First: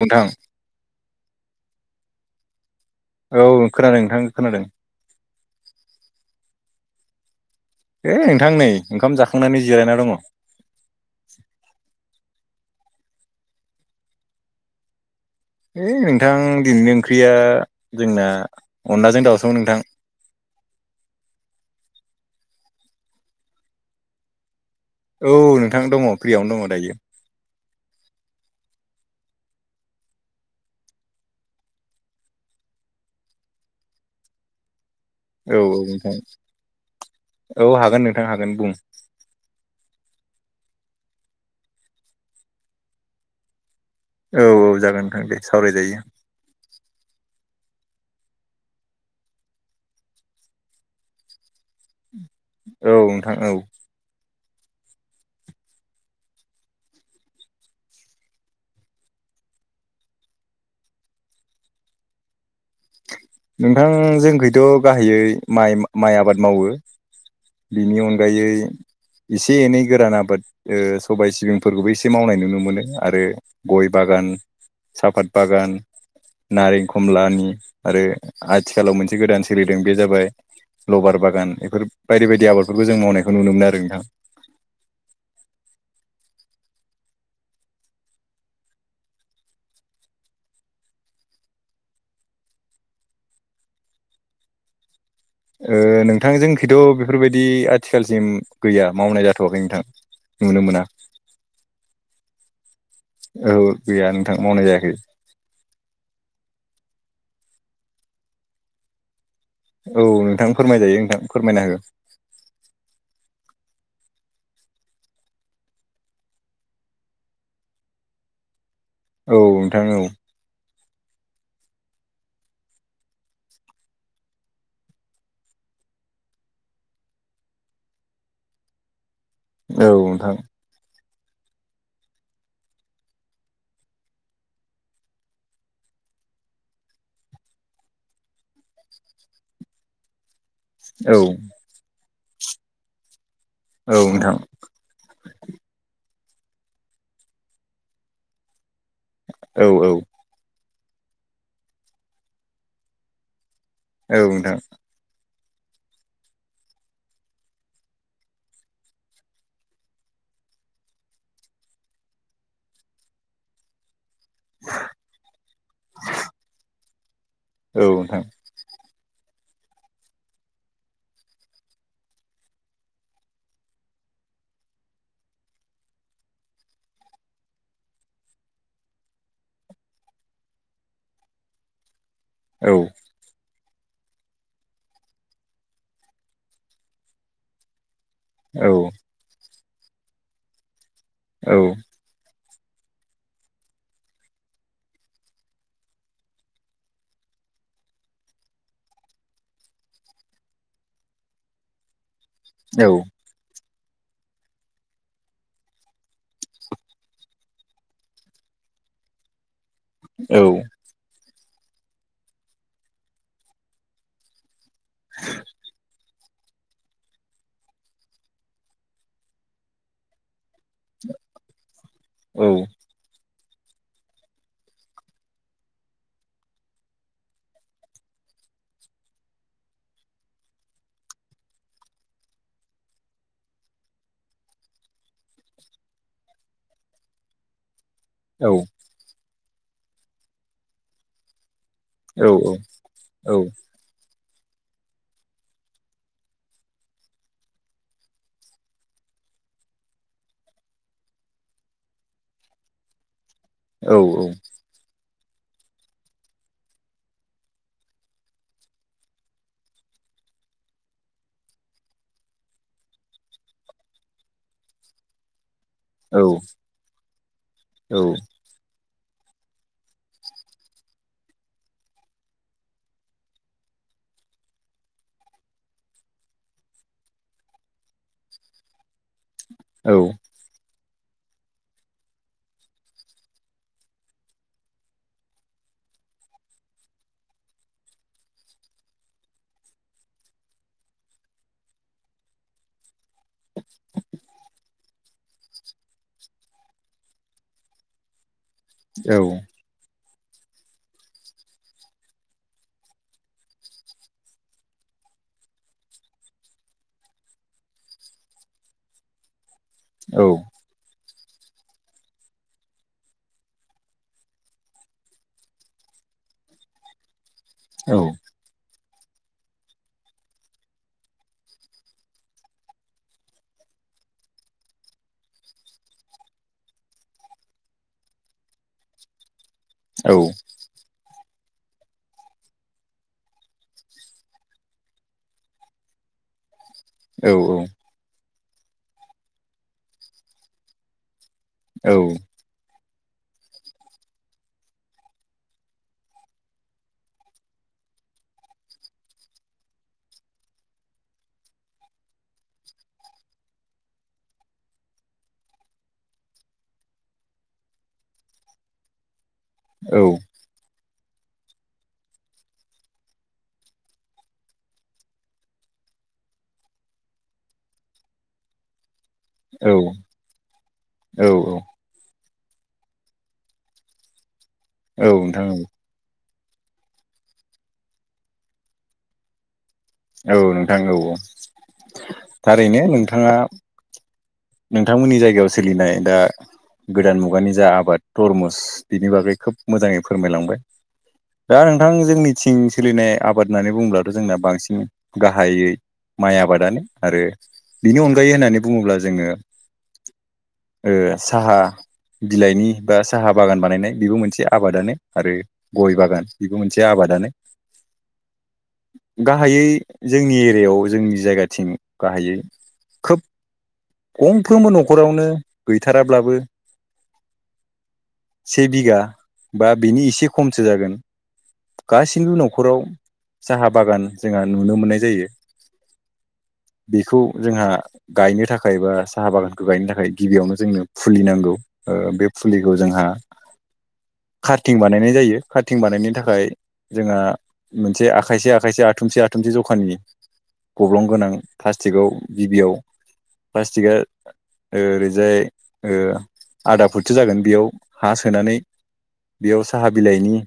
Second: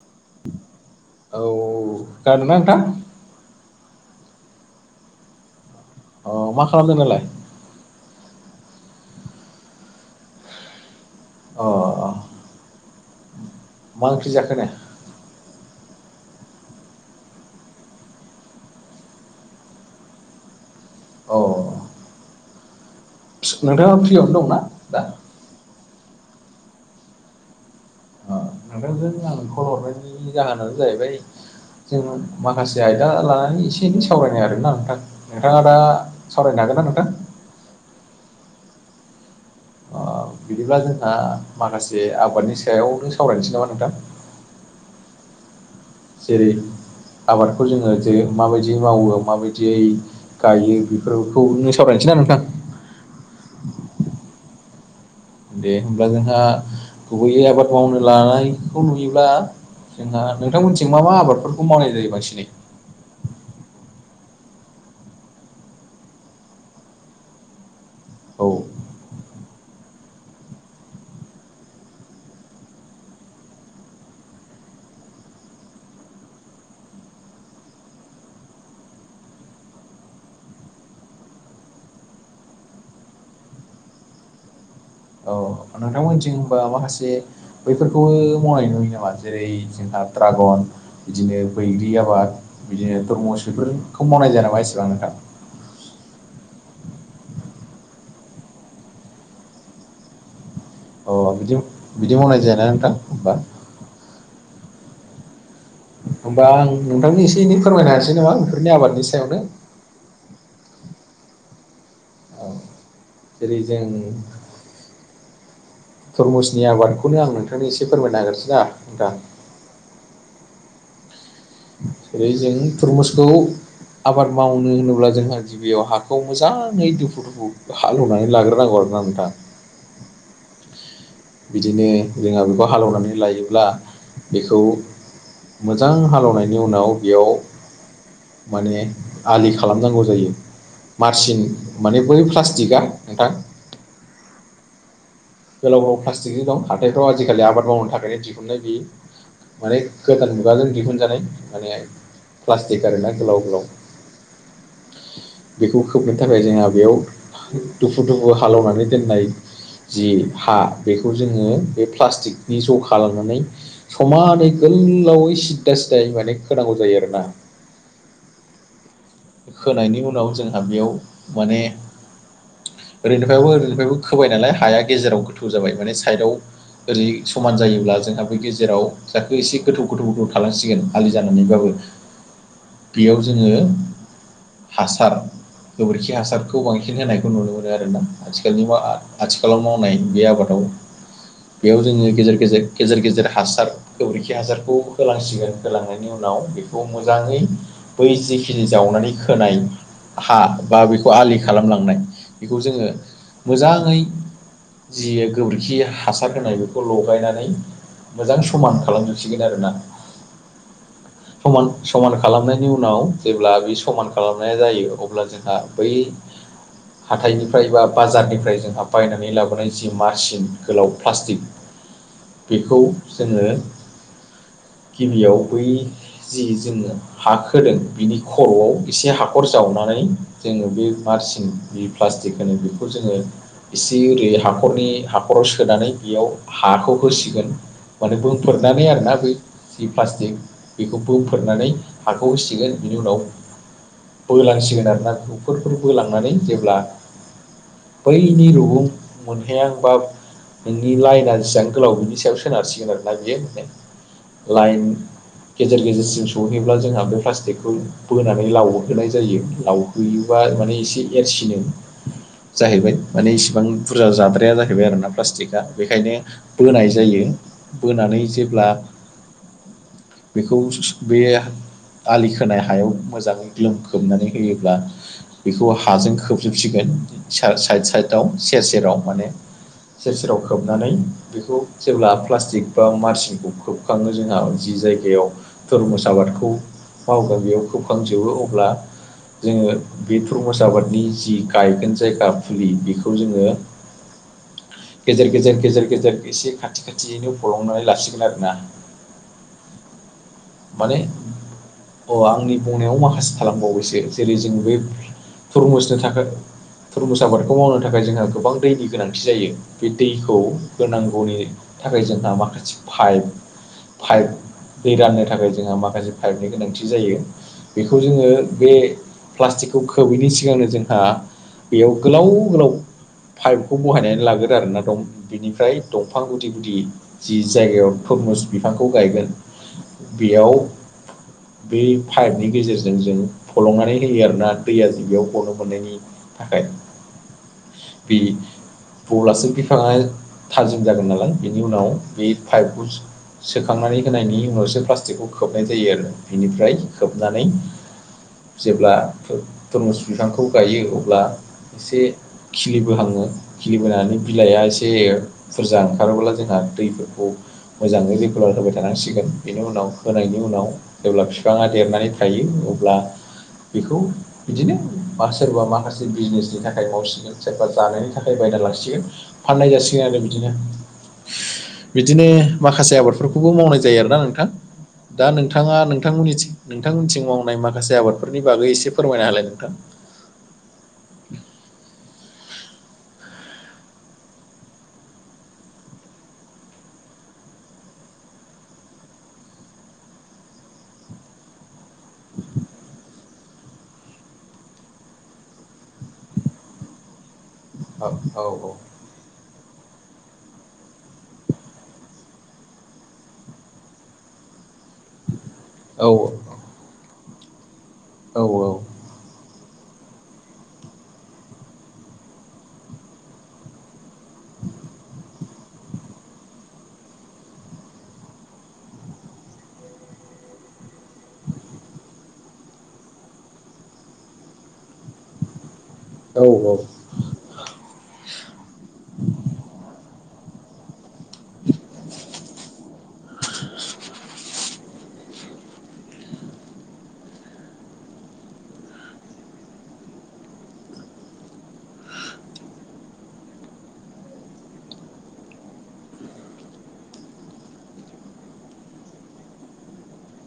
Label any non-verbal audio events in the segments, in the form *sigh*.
नोंथां औ खोनादों ना नोंथां? औ खोनादों नोंथां खोनादों। अ मा खालामदों दालाय? है नोंथां नै ओंखाम जाखांनानै जिरायना दङ। अ अ मा ओंख्रि जाखो नो? है नोंथां दिनैनि ओंख्रिया जोंना अनलाजों दाउसोमोन नोंथां। औ नोंथाङा फ्रियावनो दंना दा? औ नोंथां दङ फ्रियावनो दङ दायो। ओ नोंथांजों आं खल हरनायनि जाहोनानो जाहैबाय जों माखासे आयदा लानानै एसे एनै सावरायनाय आरोना नोंथां। नोंथाङा औ दा औ नोंथां सावरायनो हागोन ना नोंथां? औ हागोन नोंथां हागोन बुं। अ बिदिब्ला जोंहा माखासे आबादनि सायावनो सावरायनोसै नामा नोंथां। औ औ जागोन नोंथां दे सावरायजायो। जेरै आबादखौ जोङो जे माबायदियै मावो माबायदियै गायो बेफोरखौनो सावरायनोसै ना नोंथां। औ नोंथां औ दे होमब्ला जोंहा गुबैयै आबाद मावनो लानायखौ नुयोब्ला जोंहा नोंथांमोनथिं मा मा आबादफोरखौ मावनाय जायो बांसिनै? नोंथां जोंखैथ' गाहायै माइ माइ आबाद मावो। बेनि औ अनगायै एसे एनै गोरान आबाद ओ सबाय सिबिंफोरखौबो एसे मावनाय नुनो मोनो आरो गय बागान साफात बागान नारें खमलानि आरो आथिखालाव मोनसे गोदान सोलिदों बे जाबाय लबार बागान बेफोर बायदि बायदि आबादफोरखौ जों मावनायखौ नुनो मोनो आरो नोंथां। औ नोंथांमोनथिं होनबा माखासे बैफोरखौबो मावनाय नुयो नामा जेरै जोंहा ड्रागन बिदिनो बैग्रि आबाद बिदिनो तरमस बेफोरो मावनाय जाया नामा एसेबां नोंथां? ओ नोंथां जोंखिथ' बेफोरबायदि आथिखालसिम गैया मावनाय जाथ'वाखै नोंथां। नुनो मोना अ बिदि बिदि मावनाय जायाना नोंथां? होमबा औ गैया नोंथां मावनाय जायाखै। होमबा आं नोंथांनो एसे एनै फोरमायनो हानोसै नामा बेफोरनि आबादनि सायावनो। औ नोंथां फोरमायजायो नोंथां फोरमायनो हो। औ जेरै जों थधरमुसनि आबादखौनो आं नोंथांनो एसे फोरमायना होगोरसैना नोंथां औ नोंथां औ जेरै जों तुरमुसखौ आबाद मावनो होनोब्ला जोंहा गिबियाव हाखौ मोजाङै दुफु दुफु हालौ ना लाग्रो नांगौ आरो ना नोंथां। औ नोंथां। बिदिनो जोंहा बेखौ हालेवनानै लायोब्ला बेखौ मोजां हालेनायनि उनाव बेयाव माने आलि खालामनांगौ जायो मारसिन माने बै प्लास्टिकआ नोंथां औ नोंथां। गोलाव गोलाव प्लास्टिकनि दं हाथायफ्राव आजिखालि आबाद मावनो थाखायनो दिहुननाय बियो। औ माने नोंथां औ गोदान मुगाजों दिहुनजानाय माने प्लास्टिक आरो ना गोलाव गोलाव औ नोंथां। बेखौ खोबनो थाखाय जोंहा बेयाव दुफु दुफु हालेवनानै दोननाय जि हा बेखौ जोङो बे प्लास्टिकनि ज' खालामनानै समानै गोलावै सिददा सिदाय माने होनोनांगौ जायो आरोना औ नोंथां। खोनायनि उनाव जोंहा बेयाव माने ओरैनिफ्रायबो ओरैनिफ्रायबो खोबाय नालाय हाया गेजेराव गोथौ जाबाय माने साइदआव ओरै समान जायोब्ला जोंहा बे गेजेराव जाखो एसे गोथौ गोथौ गोथौ थालांसिगोन हालि जानानैबाबो ज औ। बेयाव जोङो हासार गोबोरखि हासारखौ बांसिन होनायखौ नुनो मोनो आरोना आथिखालनि औ मा आथिखालाव मावनाय बे आबादाव बेयाव जोङो गेजेर गेजेर गेजेर गेजेर हासार गोबोरिखि हासारखौ होलांसिगोन होलांनायनि उनाव बेखौ मोजाङै बै जिखिनि जावनानै खोनाय हा बा बेखौ आलि खालामलांनाय बेखौ औ जोङो मोजाङै जि गोबोरखि हासार होनाय बेखौ लगायनानै मोजां समान खालामजोबसिगोन आरोना औ। समान समान खालामनायनि उनाव जेब्ला बै स समान खालामनाय जायो अब्ला जोंहा बै हाथाइनिफ्राय बा बाजारनिफ्राय जोंहा बायनानै लाबोनाय जि मारसिन गोलाव प्लास्टिक औ बेखौ जोङो गिबियाव बै जि जोंङो हााख होदों बिनि खर'आव एसे हाखर जावनानै जोङो बे मारसिं बि प्लास्टिक होनो बेखौ जोङो इसे ओरै हाखरनि हाखराव सोनानै बेयाव हाखौ होसिगोन। माने औ बोनफोरनानै आरोना बै जि प्लास्टिक बेखौ बोनफोरनानै औ हाखौ होसिगोन। बिनि उनाव बोलांसिगोन आरोना फोर फोर बोलांनानै जेब्ला बैनि रुगुं मोनहैयांबा नोंनि लाइना जसां गोलाव बिनि सायाव सोनारसिगोन आरो ना बियो। औ औ। लाइन गेजेर गेजेरसिम सहैब्ला जोंहा बे प्लास्टिक बे बोनानै लावहोनाय जायो लावहोयोबा माने एसे एरसिनो जाहैबाय माने इसिबां बुरजा जाद्राया जाहैबाय आरो ना प्लास्टिकआ बेखायनो बोनाय जायो औ बोनानै जेब्ला बेखौ बे आलिखौ होनाय हायाव मोजाङै ग्लोम खोबनानै होयोब्ला बेखौ हाजों खोबजोबसिगोन साइद साइदआव सेर सेराव माने औ सेर सेरावखा खोबनानै बेखौ जेब्ला प्लास्टिक बा मारसिनखौ खोबखाङो जोंहा जि जायगायाव धर्मस आबादखौ माव गामियाव खोबखांजोबो अब्ला जोङो बे प्रमस आबादनि जि गायगोन जायगा फुलि बेखौ जोङो गेजेर गेजेर गेजेर गेजेर एसे खाथि खाथियैनो फलंनानै लासिगोन आरो ना। औ माने आंनि बुंनायाव माखासे खालामबावैसो जेरै जों बे थुरमुसनो थाखाय थुरमुस आबादखौ मावनो थाखाय जोंहा गोबां दैनि गोनांथि जायो। बि दैखौ होनांगौनि थाखाय जोंहा माखासे पाइ पाइप दै रान नि थाखाय जोंहा माखासे पाइपनि गोनांथि जायो बेखौ जोङो बे प्लास्टिकखौ खोबैनि सिगांनो जोंहा बेयाव गोलाव गोलाव पाइपखौ बहायनानै लाग्रो आरोोना दं बिनिफ्राय दंफां गुदि गुदि जि जायगायाव तरमुस बिफांखौ गायगोन बेयाव बे पाइपनि गेजेरजों जों फलंनानै होयो आरोना दैया जों बेयाव फनो मोननायनि थाखाय औ औ बे बलासो बिफाङा थाजिम जागोन नालाय बिनि उनाव बे फाइपखौ सोखांनानै होनायनि उनावसो प्लास्टिकखौ खोबनाय जायो आरो बिनिफ्राय खोबनानै जेब्ला थरमुस बिफांखौ गायो अब्ला एसे खिलिबोहाङो खिलिबोनानै बिलाइआ एसे बुरजा ओंखारोब्ला जोंहा दैफोरखौ मोजाङै रेगुलार होबाय थानांसिगोन बेनि उनाव औ होनायनि उनाव जेब्ला बिफाङा देरनानै थायो अब्ला बेखौ बिदिनो बा सोरबा माखासे बिजनेसनि थाखाय मावसिनो सोरबा जानायनि थाखाय बायना लासिगोन फाननाय जासिगोन आरो बिदिनो औ बिदिनो माखासे आबादफोरखौबो मावनाय जायो आरोना न नोंथां दा नोंथां नोंथाङा औ नोंथांमोननिथिं नोंथांमोनथिं मावनाय माखासे आबादफोरनि बागै एसे फोरमायना होलाय नोंथां। औ नोंथां औ औ थारैनो नोंथाङा नोंथांमोननि जायगायाव सोलिनाय दा गोदान मुगानि जा आबाद तरमुस बिनि बागै खोब मोजाङै फोरमायलांबाय दा नोंथां जोंनिथिं सोलिनाय आबाद होननानै बुङ्लाथ' जोंना बांसिन गाहायै माइ आबादानो आरो बिनि औ अनगायै औ होननानै बुङोब्ला। जोङो साहा बिलाइनि बा साहा बागान बानायनाय बेबो मोनसे आबादानो आरो गय औ बागान बेबो मोनसे आबादानो औ औ गाहायै जोंनि एरियायाव जोंनि जायगाथिं गाहायै खोब गंफ्रोमबो न'खरावनो गैथाराब्लाबो से बिघा बा बेनि एसे खमसो जागोन। गाससिबो न'खराव साहा बागान जोंहा नुनो मोननाय जायो। औ औ बेखौ जोंहा गायनो थाखाय बा साहा बागानखौ गायनो थाखाय गिबियावनो जोंनो फुलिनांगौ ओ बे फुलिखौ जोंहा कार्टिं बानायनाय जायो कारटिं बानायनो थाखाय जोंहा मोनसे आखायसे आखायसे आथुमसे आथुमसे जखानि गब्लं गोनां प्लास्टिकआव गिबियाव प्लास्टिकआ ओरैजाय ओ आदा फुटसो जागोन बेयाव हा सोनानै बेयाव साहा बिलाइनि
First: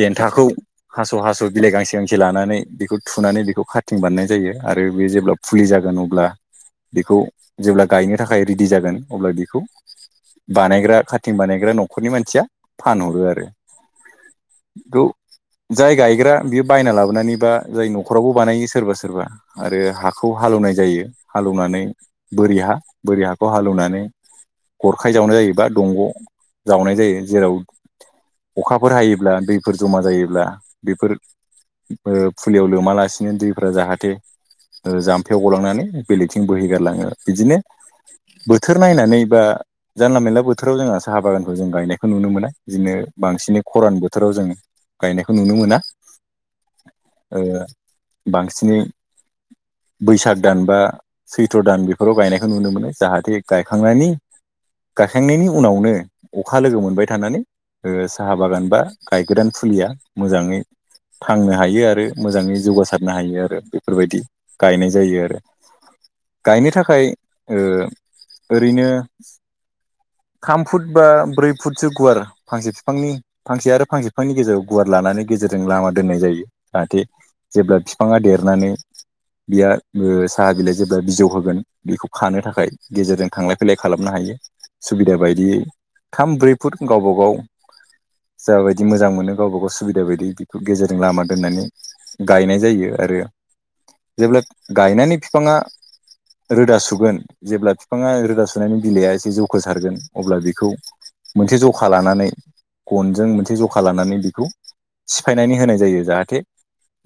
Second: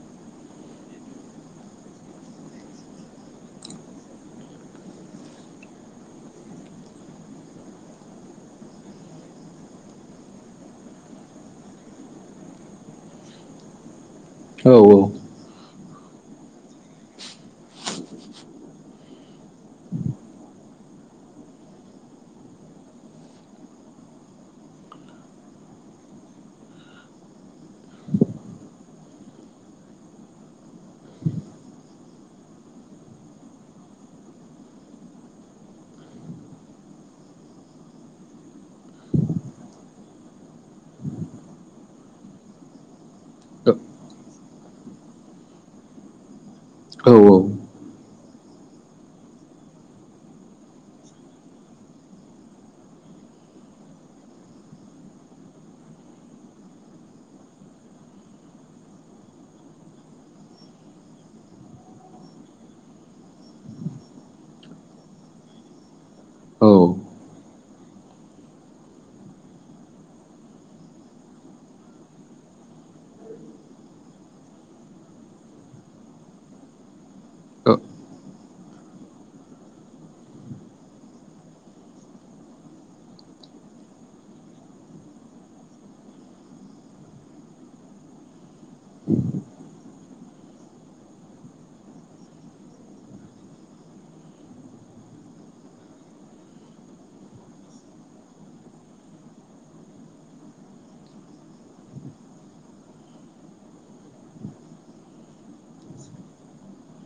देन्थाखौ हास' हास' बिलाइ गांसे गांसे लानानै बेखौ थुनानै बेखौ खाारथिं बानायनाय जायो आरो बे जेब्ला फुलि जागोन अब्ला बेखौ जेब्ला गायनो थाखाय रेडि जागोन अब्ला बेखौ बानायग्रा खाारथिं बानायग्रा न'खरनि मानसिया फानहरो आरो औ बेखौ जाय गायग्रा बेयो बायना लाबोनानैबा जाय न'खरावबो बानायो सोरबा सोरबा आरो हाखौ हालौवनाय जायो हालौवनानै बोरि हा बोरि हाखौ हालौवनानै गरखाय जावनाय जायो बा दंग' जावनाय जायो जेराव अखाफोर हायोब्ला दैफोर जमा जायोब्ला बेफोर ओ फुलियाव लोमालासिनो दै फोरा जाहाथे जाम्फैयाव गलांनानै बेलेगथिं बोहैगारलाङो बिदिनो बोथोर नायनानै बा जानला मेनानला बोथोराव जोंहा साहा बागानखौ जों गायनायखौ नुनो मोना बिदिनो बांसिनै खरान बोथोराव जोङो गायनायखौ नुनो मोना औ ओ औ बांसिनै बैसाग दान बा सैथ्र' दान बेफोराव गायनायखौ नुनो मोनो जाहाथे गायखांनायनि गायखांनायनि उनावनो अखा लोगो मोनबाय थानानै ओ साहा बागान बा गायगोदान फुलिया मोजाङै थांङो आ हायो आरो मोजाङै जौगासारनो हायो आरो बेफोरबायदि गायनाय जायो आरो गायनो औ थाखाय ओ ओरैनो थाम फुट बा ब्रै फुटसो गुवार फांसे फिफांनि फांसे आरो फांसे फिफांनि गेजेराव गुवार लानानै गेजेरजों लामा दोननाय जायो जाहाथे जेब्ला फिफाङा देरनानै बिया साहा बिलाइ जेब्ला बिजौ होगोन बेखौ खानो थाखाय गेजेरजों थांलाय फैलाय खालामनो हायो सुबिदा बायदियै थाम ब्रै फुट गावबागाव जाबायदि मोजां मोनो गावबा गाव सुबिदा बायदिखौ गेजेरजों लामा दोननानै गायनाय जायो आरो जेब्ला गायनानै फिफाङा रोदा सुगोन जेब्ला फिफाङा रोदा सुनायनि बिलाइआ एसे जौखसारगोन अब्ला बेखौ मोनसे जखा लानानै गनजों मोनसे जखा लानानै बेखौ सिफायनानै होनाय जायो जाहाथे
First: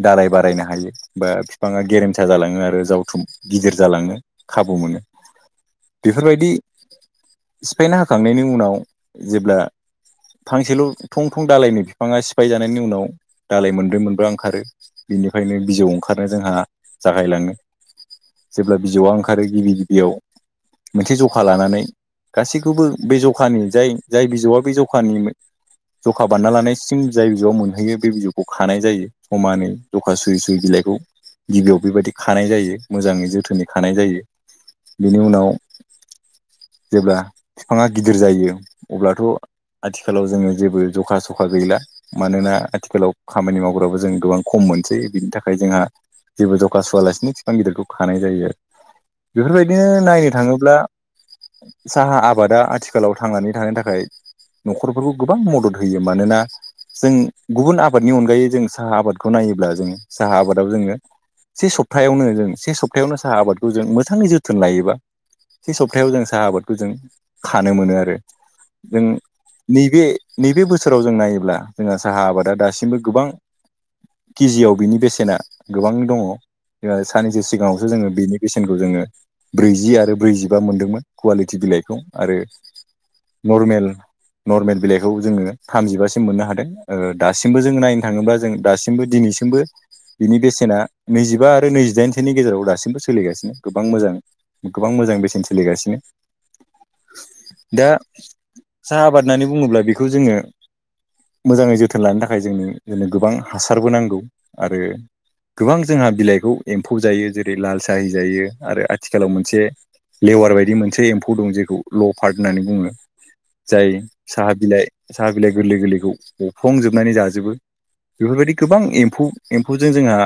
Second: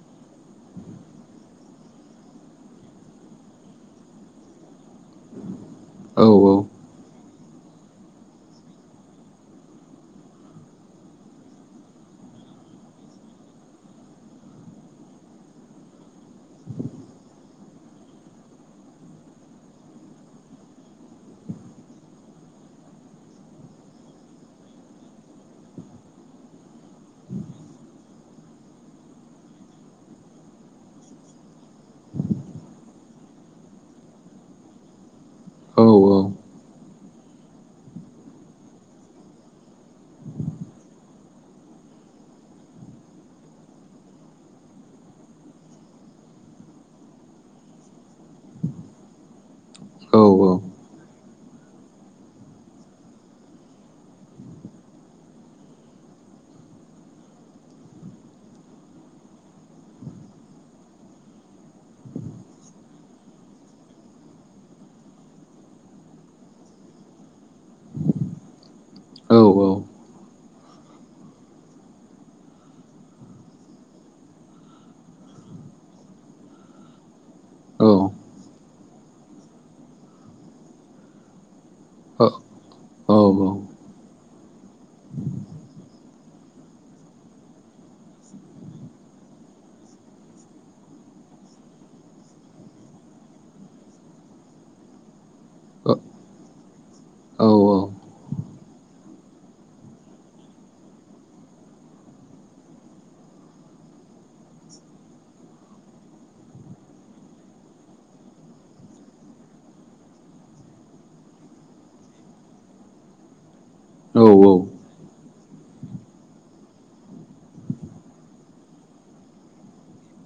दालाय बारायनो हायो बा फिफाङा गेरेमसा जालाङो आरो जावथुम गिदिर जालाङो खाबु मोनो बेफोरबायदि सिफायना होखांनायनि उनाव जेब्ला फांसेल' थं थं दालायनि फिफाङा सिफाय जानायनि उनाव दालाय मोनब्रै मोन बा ओंखारो बिनिफायनो बिजौ ओंखारनो जोंहा जागायलाङो जेब्ला बिजौआ ओंखारो गिबि गिबियाव मोनसे जखा लानानै गासैखौबो बे जखानि जाय जाय बिजौआ बे जखानि जखा बानना लानाय सिम जाय बिजौआव मोनहैयो बे बिजौखौ खानाय जायो समानै जखा सुयै सुयै बिलाइखौ गिबियाव बेबायदि खानाय जायो मोजाङै जोथोनै खानाय जायो बेनि उनाव जेब्ला फिफाङा गिदिर जायो अब्लाथ' आथिखालाव जोङो जेबो जखा सखा गैला मानोना आथिखालाव खामानि माव गाबो जों गोबां खम मोनसै बिनि थाखाय जोंहा जेबो जखा सुवालासिनो बिफां गिदिरखौ खानाय जायो बेफोरबायदि बिदिनो नायनो थाङोब्ला साहा आबादा आथिखालाव थांनानै थानो थाखाय न'खरफोरखौ गोबां मदद होयो मानोना जों गुबुन आबादनि अनगायै जों साहा आबादखौ नायोब्ला जोंङो साहा आबादाव जोंङो से सप्तायावनो जों से सप्तायावनो साहा आबादखौ जों मोजाङै जोथोन लायोबा से सप्तायाव जों साहा आबादखौ जों खानो मोनो आरो। जों नैबे नैबे बोसोराव जों नायोब्ला जोंहा साहा आबादा दासिमबो गोबां केजियाव बिनि बेसेना गोबां दङ साननैसो सिगाङावसो जोंङो बेनि बेसेनखौ जोंङो ब्रैजि आरो ब्रैजिबा मोन्दोंमोन कुवालिटि बिलाइ खौ आरो नरमेल नरमेल बिलाइखौ जोंङो थामजिबासिम मोननो हादों दासिमबो जोंङो नायनो थाङोबा जों दासिमबो दिनैसिमबो बिनि बेसेना नैजिबा आरो नैजिदाइनसोनि गेजेराव दासिमबो सोलिगासिनो गोबां मोजाङै गोबां मोजां बेसेन सोलिगासिनो दा साहा आबाद होननानै बुङोब्ला बेखौ जोंङो मोजाङै जोथोन लानो थाखाय जोंङो जोंनो गोबां हासारबो नांगौ आरो गोबां जोंहा बिलाइखौ एम्फौ जायो जेरै लाल साहि जायो आरो आथिखालाव मोनसे लेवार बायदि मोनसे एम्फौ दं जेखौ ल' पार्ट होननानै बुङो। जाय औ औ साहा औ बिलाइ साहा बिलाइ गोरलै गोरलैखौ अरफ्लंजोबनानै जाजोबो बेफोरबायदि गोबां एम्फौ एम्फौजों जोंहा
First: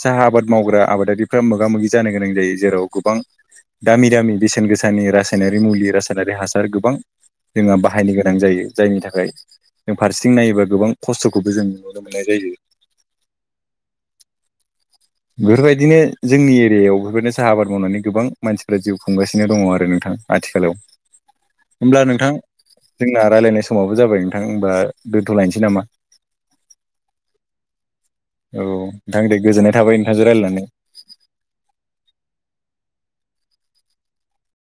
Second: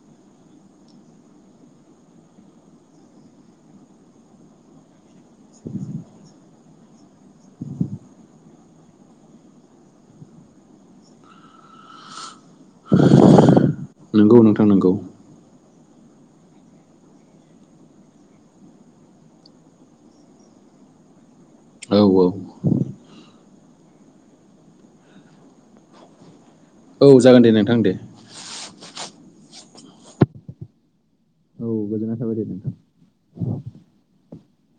साहा आबाद मावग्रा आबादारिफ्रा मोगा मोगि जानो गोनां जायो जेराव गोबां दामि दामि बेसेन गोसानि रासायनारि मुलि रासायनारि हासार गोबां जोंहा बाहायनो गोनां जायो जायनि थाखाय जों फारसेथिं नायोबा गोबां खस्थ'खौबो जों नुनो मोननाय जायो। नोंगौ नोंथां नोंगौ बेफोरबायदिनो जोंनि एरियायाव बेफोरबायदिनो साहा आबाद मावनानै गोबां मानसिफ्रा जिउ खुंगासिनो दङ आरो नोंथां। आथिखालाव *inaudible* होमब्ला औ नोंथां जोंना राय्लायनाय समावबो जाबाय नोंथां होमबा दोन्थ'लायनोसै नामा। औ जागोन दे नोंथां दे औ नोंथां दे गोजोननाय थाबाय नोंथांजों रायलायनानै औ गोजोननाय थाबाय दे नोंथां